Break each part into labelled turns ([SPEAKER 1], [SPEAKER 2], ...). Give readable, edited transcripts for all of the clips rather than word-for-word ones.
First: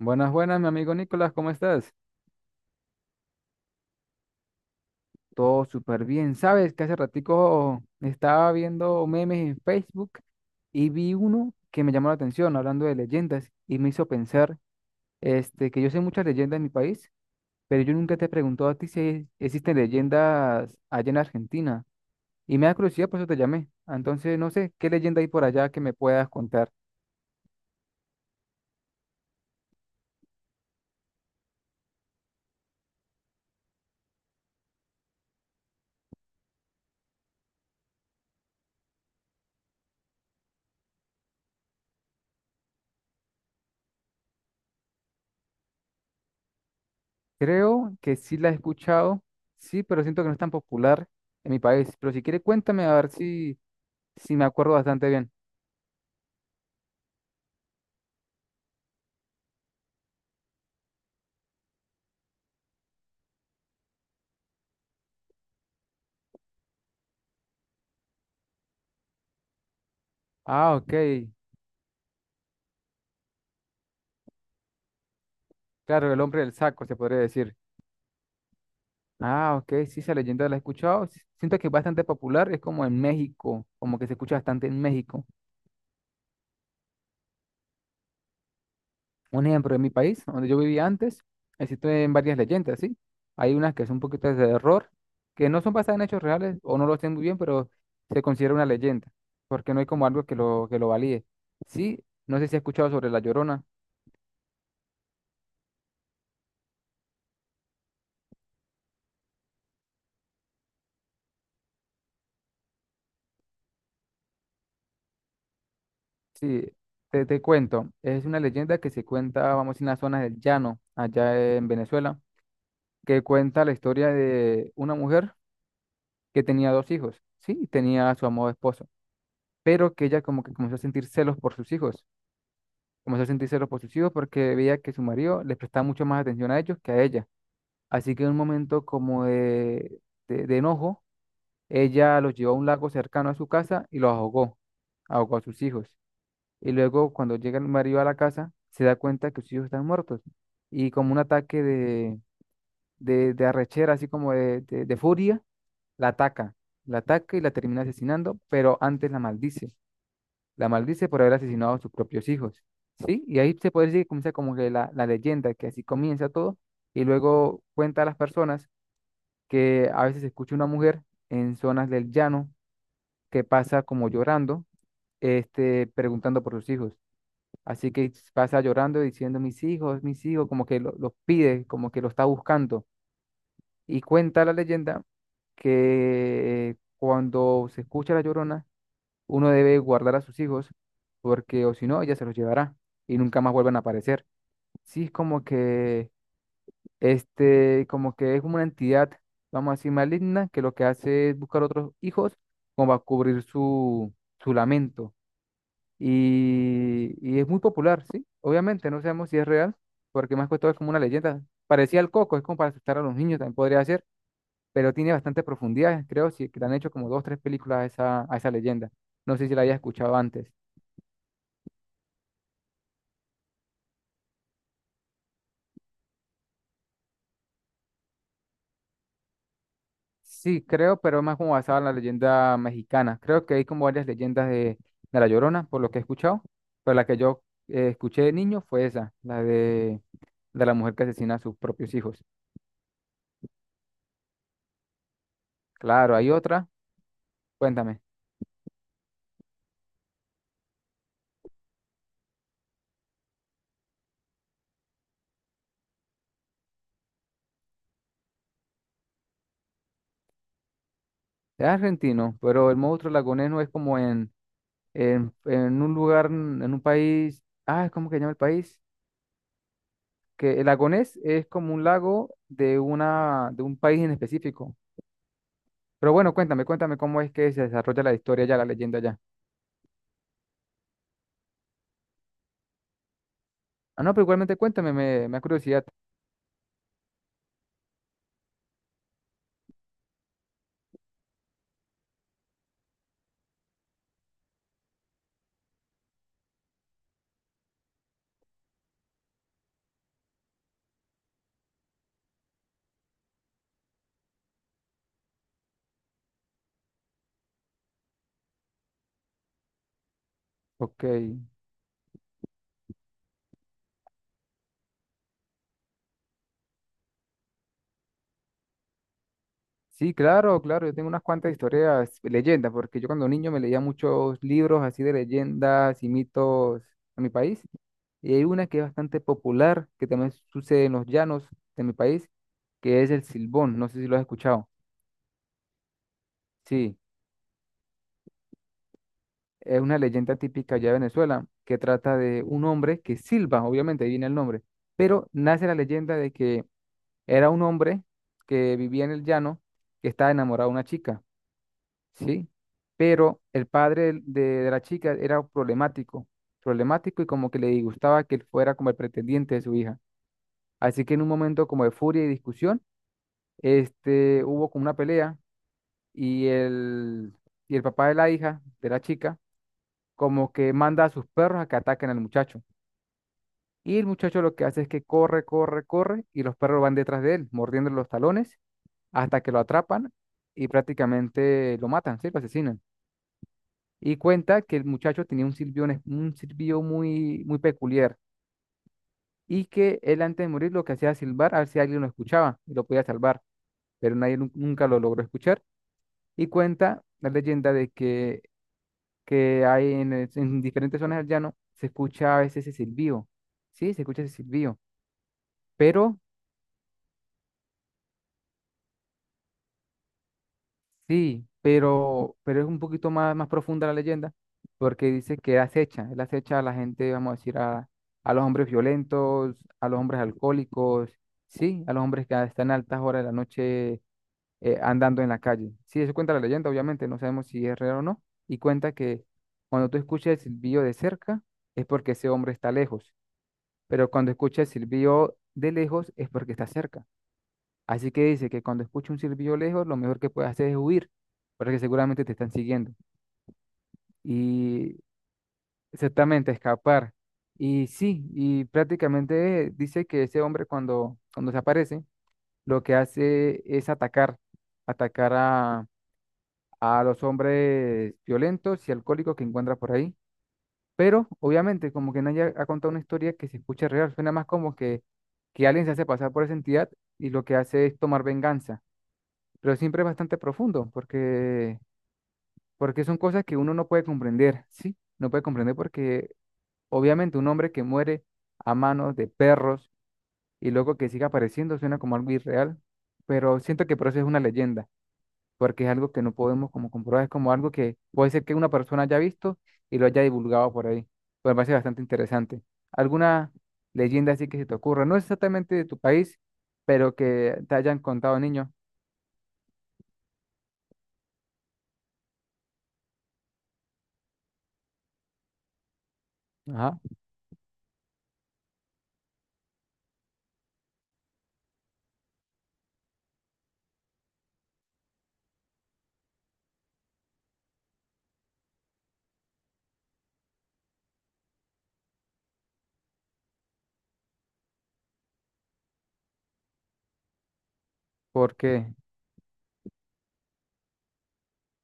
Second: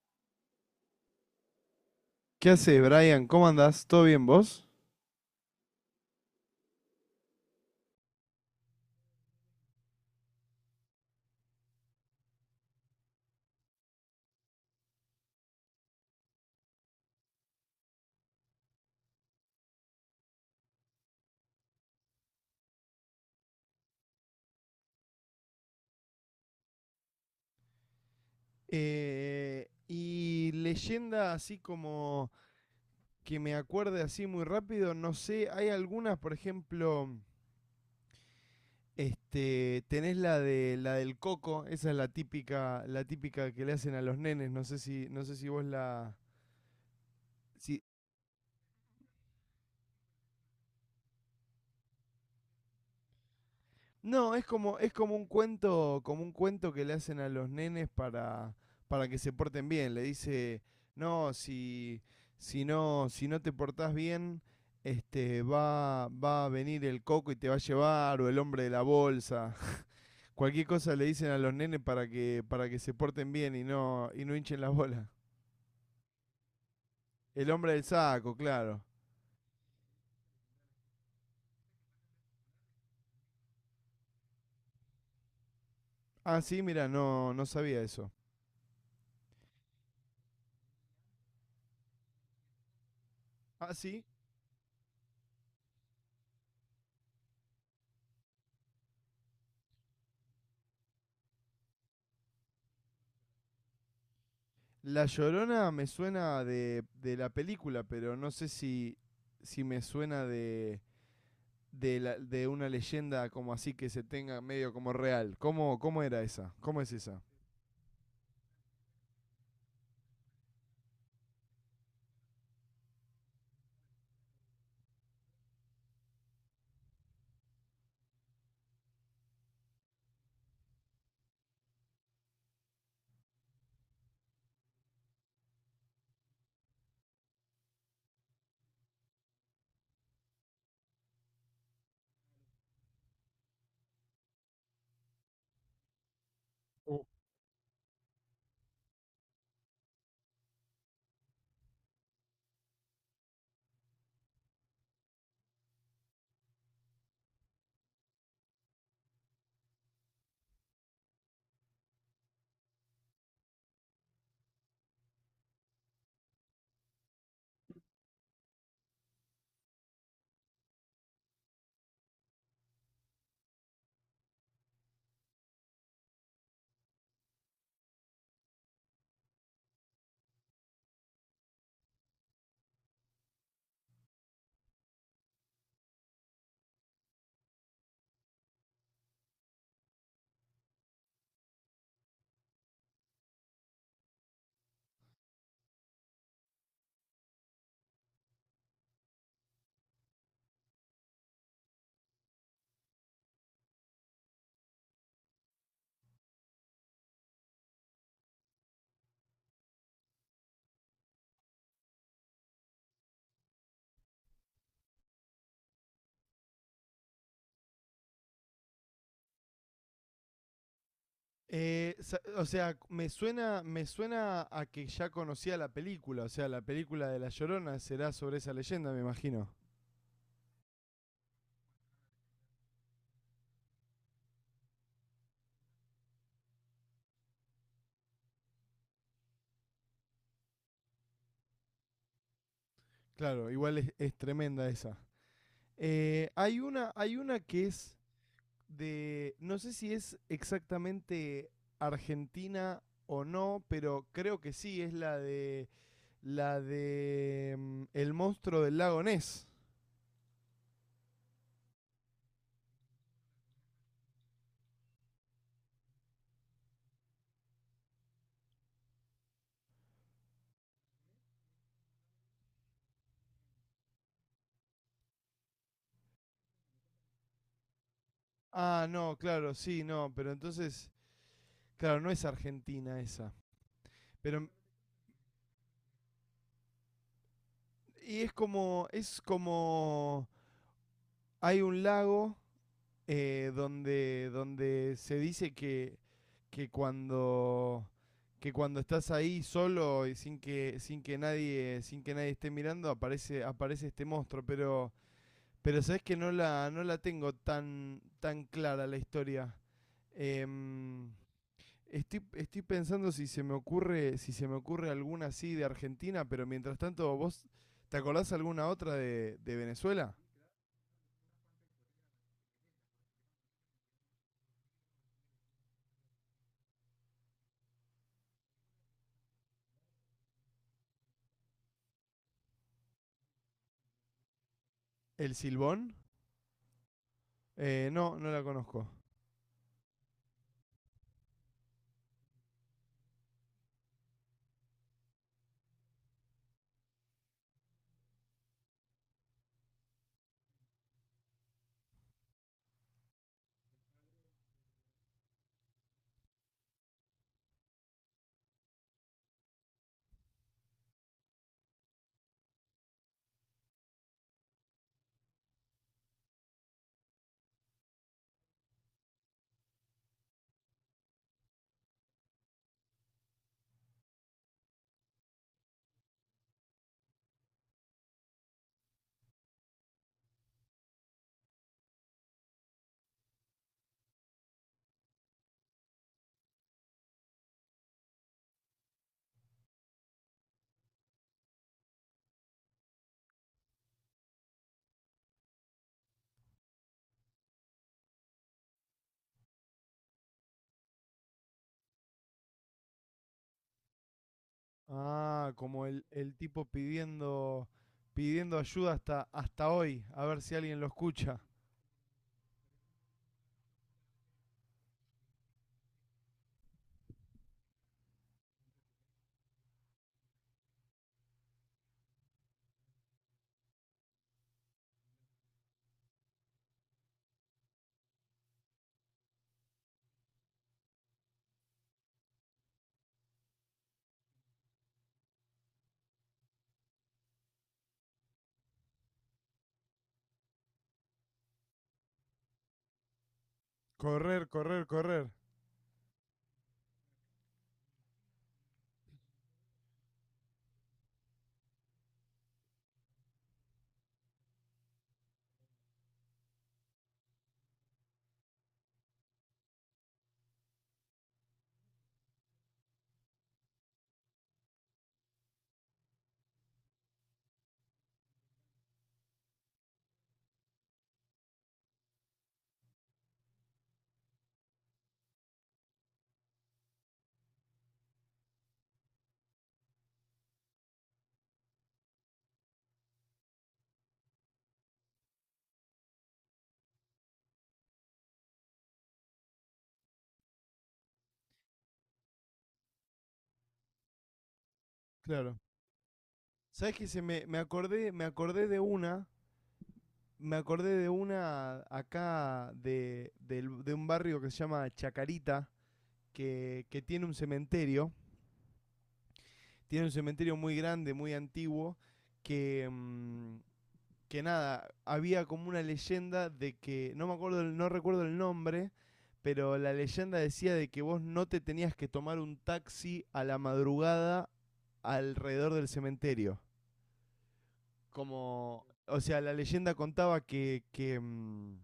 [SPEAKER 1] Buenas, buenas, mi amigo Nicolás, ¿cómo estás?
[SPEAKER 2] ¿Qué haces, Brian? ¿Cómo andás? ¿Todo bien vos?
[SPEAKER 1] Todo súper bien. Sabes que hace ratico estaba viendo memes en Facebook y vi uno que me llamó la atención hablando de leyendas y me hizo pensar, que yo sé muchas leyendas en mi país, pero yo nunca te he preguntado a ti si existen leyendas allá en Argentina. Y me da curiosidad, por eso te llamé. Entonces, no sé, ¿qué leyenda hay por allá que me puedas contar?
[SPEAKER 2] Y leyenda así como que me acuerde así muy rápido, no sé, hay algunas, por ejemplo, este, tenés la del coco, esa es la típica que le hacen a los nenes, no sé si vos la, si,
[SPEAKER 1] Creo que sí la he escuchado, sí, pero siento que no es tan popular en mi país. Pero si quiere, cuéntame a ver si.
[SPEAKER 2] No,
[SPEAKER 1] Sí, me acuerdo
[SPEAKER 2] es
[SPEAKER 1] bastante bien.
[SPEAKER 2] como un cuento que le hacen a los nenes para que se porten bien. Le dice, no, si, si no, si no te portás bien, este, va a venir el coco y te va a llevar, o el hombre de la bolsa. Cualquier
[SPEAKER 1] Ah, ok.
[SPEAKER 2] cosa le dicen a los nenes para que se porten bien y no hinchen las bolas.
[SPEAKER 1] Claro, el hombre del saco, se podría
[SPEAKER 2] El
[SPEAKER 1] decir.
[SPEAKER 2] hombre del saco, claro.
[SPEAKER 1] Ah, ok. Sí, esa leyenda la he escuchado. Siento que es bastante popular. Es como en México, como que se escucha bastante en México.
[SPEAKER 2] Ah, sí, mira, no sabía eso.
[SPEAKER 1] Un ejemplo, en mi país, donde yo vivía antes, existen varias leyendas, ¿sí? Hay
[SPEAKER 2] Ah,
[SPEAKER 1] unas que son un
[SPEAKER 2] sí.
[SPEAKER 1] poquito de error, que no son basadas en hechos reales o no lo sé muy bien, pero se considera una leyenda, porque no hay como algo que lo valide. Sí, no sé si has escuchado sobre La Llorona.
[SPEAKER 2] La Llorona me suena de la película, pero no sé si, si me suena de, la- de una leyenda como así que se tenga medio como real. ¿Cómo, cómo era esa?
[SPEAKER 1] Sí,
[SPEAKER 2] ¿Cómo es esa?
[SPEAKER 1] te cuento, es una leyenda que se cuenta, vamos, en las zonas del llano, allá en Venezuela, que cuenta la historia de una mujer que tenía dos hijos, sí, y tenía a su amado esposo, pero que ella como que comenzó a sentir celos por sus hijos, comenzó a sentir celos por sus hijos porque veía que su marido les prestaba mucho más atención a ellos que a ella. Así que en un momento como de enojo, ella los llevó a un lago cercano a su casa y los ahogó, ahogó a sus hijos. Y
[SPEAKER 2] Oh.
[SPEAKER 1] luego cuando llega el marido a la casa, se da cuenta que sus hijos están muertos. Y como un ataque de arrechera, así como de furia, la ataca. La ataca y la termina asesinando, pero antes la maldice. La maldice por haber asesinado a sus propios hijos. ¿Sí? Y ahí se puede decir que comienza como que la leyenda, que así comienza todo. Y luego cuenta a las personas que a veces se escucha una mujer en zonas del llano que pasa como llorando, preguntando por sus hijos. Así que pasa llorando diciendo, mis hijos, como que los pide, como que lo está buscando. Y cuenta la leyenda que cuando se escucha la llorona, uno debe guardar a sus hijos, porque o si no, ella se los llevará y nunca más vuelven a aparecer. Sí, es como que, como que es como una entidad, vamos a decir, maligna, que lo que hace es buscar otros hijos como a cubrir su lamento y es muy popular, ¿sí? Obviamente, no sabemos si es real, porque más que todo es como una leyenda. Parecía el Coco, es como para asustar a los niños, también podría ser, pero tiene bastante profundidad, creo, sí, que le han hecho como dos, tres películas a esa leyenda. No sé si la había escuchado antes.
[SPEAKER 2] Sa- o sea, me suena a que ya conocía la película, o sea, la película de La Llorona será sobre esa leyenda, me imagino.
[SPEAKER 1] Sí, creo, pero más como basada en la leyenda mexicana. Creo que hay como varias leyendas de La Llorona, por lo que he escuchado, pero la que yo escuché de niño fue esa, la de la mujer que asesina a sus propios hijos.
[SPEAKER 2] Claro, igual es tremenda esa.
[SPEAKER 1] Claro, hay otra,
[SPEAKER 2] Hay una que es
[SPEAKER 1] cuéntame.
[SPEAKER 2] de, no sé si es exactamente Argentina o no, pero creo que sí, es la de El monstruo del lago Ness.
[SPEAKER 1] Es argentino, pero el monstruo lagonés es como en, en un lugar, en un país. Ah, ¿cómo que se llama el país? Que el lagonés es como un lago de, una, de un país en específico. Pero bueno, cuéntame, cuéntame cómo es que se desarrolla la historia ya, la
[SPEAKER 2] Ah,
[SPEAKER 1] leyenda
[SPEAKER 2] no,
[SPEAKER 1] ya.
[SPEAKER 2] claro, sí, no, pero entonces, claro, no es Argentina esa.
[SPEAKER 1] Ah, no, pero
[SPEAKER 2] Pero,
[SPEAKER 1] igualmente cuéntame, me da curiosidad.
[SPEAKER 2] y es como, hay un lago donde, donde se dice que cuando que cuando estás ahí solo y sin que nadie esté mirando aparece este monstruo, pero sabes que no la tengo tan clara la historia.
[SPEAKER 1] Ok.
[SPEAKER 2] Em, Estoy, estoy pensando si se me ocurre alguna así de Argentina, pero mientras tanto vos te acordás alguna otra de
[SPEAKER 1] Sí,
[SPEAKER 2] Venezuela.
[SPEAKER 1] claro, claro, yo tengo unas cuantas historias, leyendas, porque yo cuando niño me leía muchos libros así de leyendas y mitos a mi país, y hay una que es bastante popular, que también sucede en los llanos de mi país, que es el Silbón, no sé si lo has escuchado.
[SPEAKER 2] El silbón.
[SPEAKER 1] Sí,
[SPEAKER 2] No la conozco.
[SPEAKER 1] es una leyenda típica allá de Venezuela, que trata de un hombre que silba, obviamente, ahí viene el nombre, pero nace la leyenda de que era un hombre que vivía en el llano, que estaba enamorado de una chica, ¿sí? Pero el padre de la chica era problemático, problemático y como que le disgustaba que él fuera como el pretendiente de su hija. Así que en un momento como de furia y discusión, hubo como una pelea y el, y el papá de la hija, de la chica, como que manda a sus perros a que ataquen al muchacho. Y el muchacho lo que hace es que corre, corre, corre y los perros van detrás de él, mordiendo los talones hasta que lo atrapan y prácticamente lo matan, ¿sí? Lo asesinan. Y cuenta que el muchacho tenía un silbido, un silbido muy, muy peculiar y que él antes de morir lo que hacía era silbar a ver si alguien lo escuchaba y lo podía salvar, pero nadie nu- nunca lo logró escuchar. Y cuenta la leyenda de que hay en diferentes zonas del llano se escucha a veces ese silbido, sí, se escucha ese silbido,
[SPEAKER 2] Ah, como
[SPEAKER 1] pero.
[SPEAKER 2] el tipo pidiendo, pidiendo ayuda hasta, hasta hoy, a ver si alguien lo escucha.
[SPEAKER 1] Sí, pero es un poquito más, más profunda la leyenda, porque dice que él acecha a la gente, vamos a decir, a los hombres violentos, a los hombres alcohólicos, sí, a los hombres que están a altas horas de la noche andando en la calle. Sí, eso cuenta la leyenda, obviamente, no sabemos si es real o no, y cuenta que cuando tú escuchas el silbido de cerca es porque ese hombre está lejos, pero cuando escuchas el silbido de lejos es porque está cerca. Así que dice que cuando escucha un silbido lejos, lo mejor que puede hacer es huir, porque seguramente te están siguiendo.
[SPEAKER 2] Correr, correr,
[SPEAKER 1] Y
[SPEAKER 2] correr.
[SPEAKER 1] exactamente, escapar. Y sí, y prácticamente dice que ese hombre cuando se aparece, lo que hace es atacar, atacar a los hombres violentos y alcohólicos que encuentra por ahí. Pero obviamente, como que nadie ha contado una historia que se escucha real, suena más como que alguien se hace pasar por esa entidad y lo que hace es tomar venganza, pero siempre es bastante profundo porque, porque son cosas que uno no puede comprender, ¿sí? No puede comprender porque obviamente un hombre que muere a manos de perros y luego que siga apareciendo suena como algo irreal, pero siento que por eso es una leyenda, porque es algo que no podemos como comprobar, es como algo que puede ser que una persona haya visto y lo haya divulgado por ahí. Pues me parece bastante interesante. ¿Alguna leyenda así que se te ocurra? No
[SPEAKER 2] Claro.
[SPEAKER 1] exactamente de tu país,
[SPEAKER 2] ¿Sabes qué?
[SPEAKER 1] pero que te hayan
[SPEAKER 2] Me
[SPEAKER 1] contado
[SPEAKER 2] acordé
[SPEAKER 1] niños.
[SPEAKER 2] de una, me acordé de una acá de, del- de un barrio que se llama Chacarita,
[SPEAKER 1] Ajá.
[SPEAKER 2] que tiene un cementerio muy grande, muy antiguo, que, mm, que nada, había como una leyenda de que, no me acuerdo, no recuerdo el nombre, pero la leyenda decía de que vos no te tenías que tomar un taxi a la madrugada alrededor del cementerio.
[SPEAKER 1] ¿Por
[SPEAKER 2] Como,
[SPEAKER 1] qué?
[SPEAKER 2] o sea, la leyenda contaba que, mm,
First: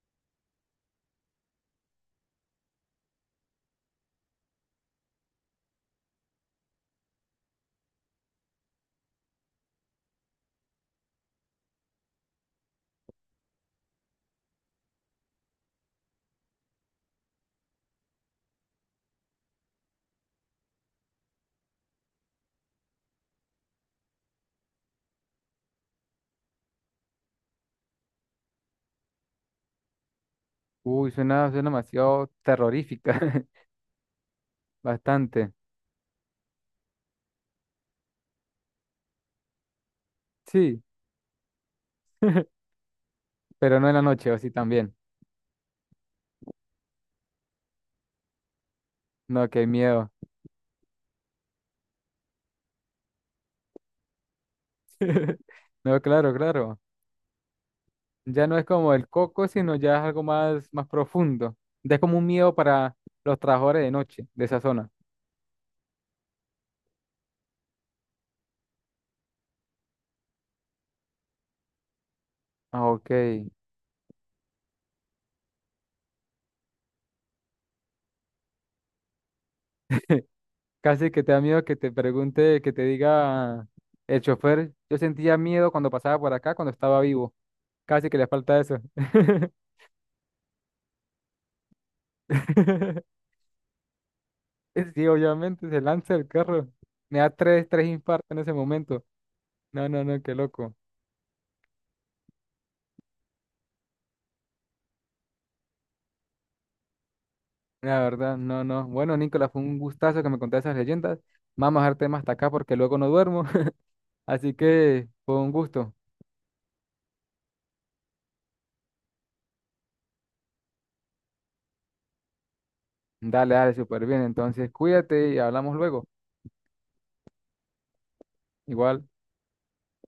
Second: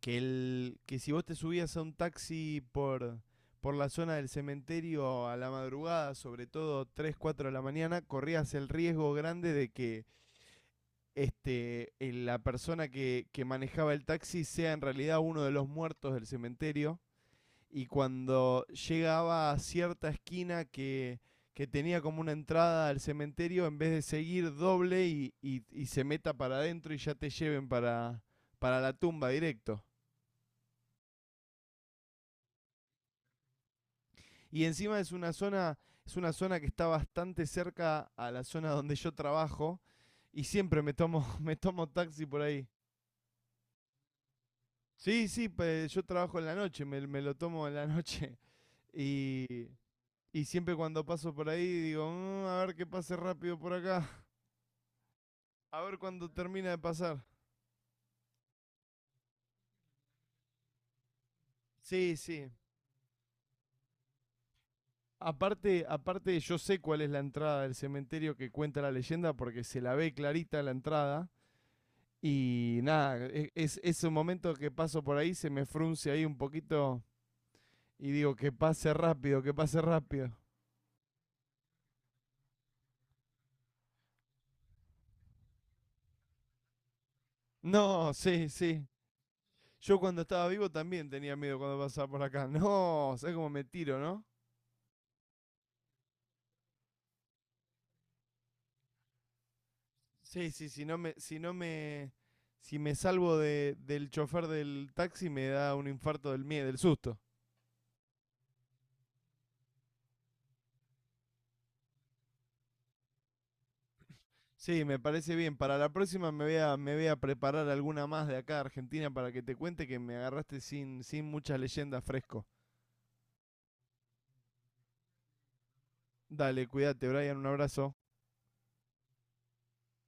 [SPEAKER 2] que, el, que si vos te subías a un taxi por la zona del cementerio a la madrugada, sobre todo 3 4 de la mañana, corrías el riesgo grande de que este, la persona que manejaba el taxi sea en realidad uno de los muertos del cementerio. Y cuando llegaba a cierta esquina que tenía como una entrada al cementerio, en vez de seguir doble y se meta para adentro y ya te lleven para la tumba directo.
[SPEAKER 1] Uy, suena, suena demasiado terrorífica,
[SPEAKER 2] Y encima
[SPEAKER 1] bastante.
[SPEAKER 2] es una zona que está bastante cerca a la zona donde yo trabajo y siempre
[SPEAKER 1] Sí,
[SPEAKER 2] me tomo, me tomo taxi por ahí.
[SPEAKER 1] pero no en la noche, o sí también.
[SPEAKER 2] Sí, sí, pe- yo trabajo en la noche, me lo tomo en la noche.
[SPEAKER 1] No, qué
[SPEAKER 2] Y,
[SPEAKER 1] miedo.
[SPEAKER 2] y siempre cuando paso por ahí digo, "Mm, a ver que pase rápido por acá, a ver
[SPEAKER 1] No,
[SPEAKER 2] cuándo
[SPEAKER 1] claro,
[SPEAKER 2] termina de
[SPEAKER 1] claro.
[SPEAKER 2] pasar".
[SPEAKER 1] Ya no es como el coco, sino ya es algo más, más profundo. Ya es
[SPEAKER 2] Sí,
[SPEAKER 1] como un
[SPEAKER 2] sí.
[SPEAKER 1] miedo para los trabajadores de noche de esa zona.
[SPEAKER 2] Aparte, aparte yo sé cuál es la entrada del cementerio que cuenta la leyenda porque se la ve clarita la entrada. Y
[SPEAKER 1] Ah, ok.
[SPEAKER 2] nada, e- es un momento que paso por ahí, se me frunce ahí un poquito y digo, que pase rápido, que pase rápido.
[SPEAKER 1] Casi que te da miedo que te pregunte, que te diga el chofer. Yo sentía miedo cuando pasaba por acá, cuando estaba vivo. Casi
[SPEAKER 2] No,
[SPEAKER 1] que le
[SPEAKER 2] sí,
[SPEAKER 1] falta eso.
[SPEAKER 2] sí. Yo cuando estaba vivo también tenía miedo cuando pasaba por acá. No, ¿sabes cómo me tiro, no?
[SPEAKER 1] Sí, obviamente, se lanza el carro. Me da tres, tres infartos en ese momento. No, no, no, qué
[SPEAKER 2] Sí, sí,
[SPEAKER 1] loco.
[SPEAKER 2] si no me, si me salvo de, del chofer del taxi me da un infarto del miedo, del susto.
[SPEAKER 1] La verdad, no, no. Bueno, Nicolás, fue un gustazo que me contaste esas leyendas. Vamos a dejar temas hasta acá porque luego no duermo. Así
[SPEAKER 2] Sí, me
[SPEAKER 1] que
[SPEAKER 2] parece
[SPEAKER 1] fue un
[SPEAKER 2] bien. Para la
[SPEAKER 1] gusto.
[SPEAKER 2] próxima me voy a preparar alguna más de acá de Argentina para que te cuente que me agarraste sin, sin muchas leyendas fresco.
[SPEAKER 1] Dale, dale, súper bien. Entonces, cuídate y hablamos luego.
[SPEAKER 2] Dale, cuídate, Brian, un abrazo.
[SPEAKER 1] Igual.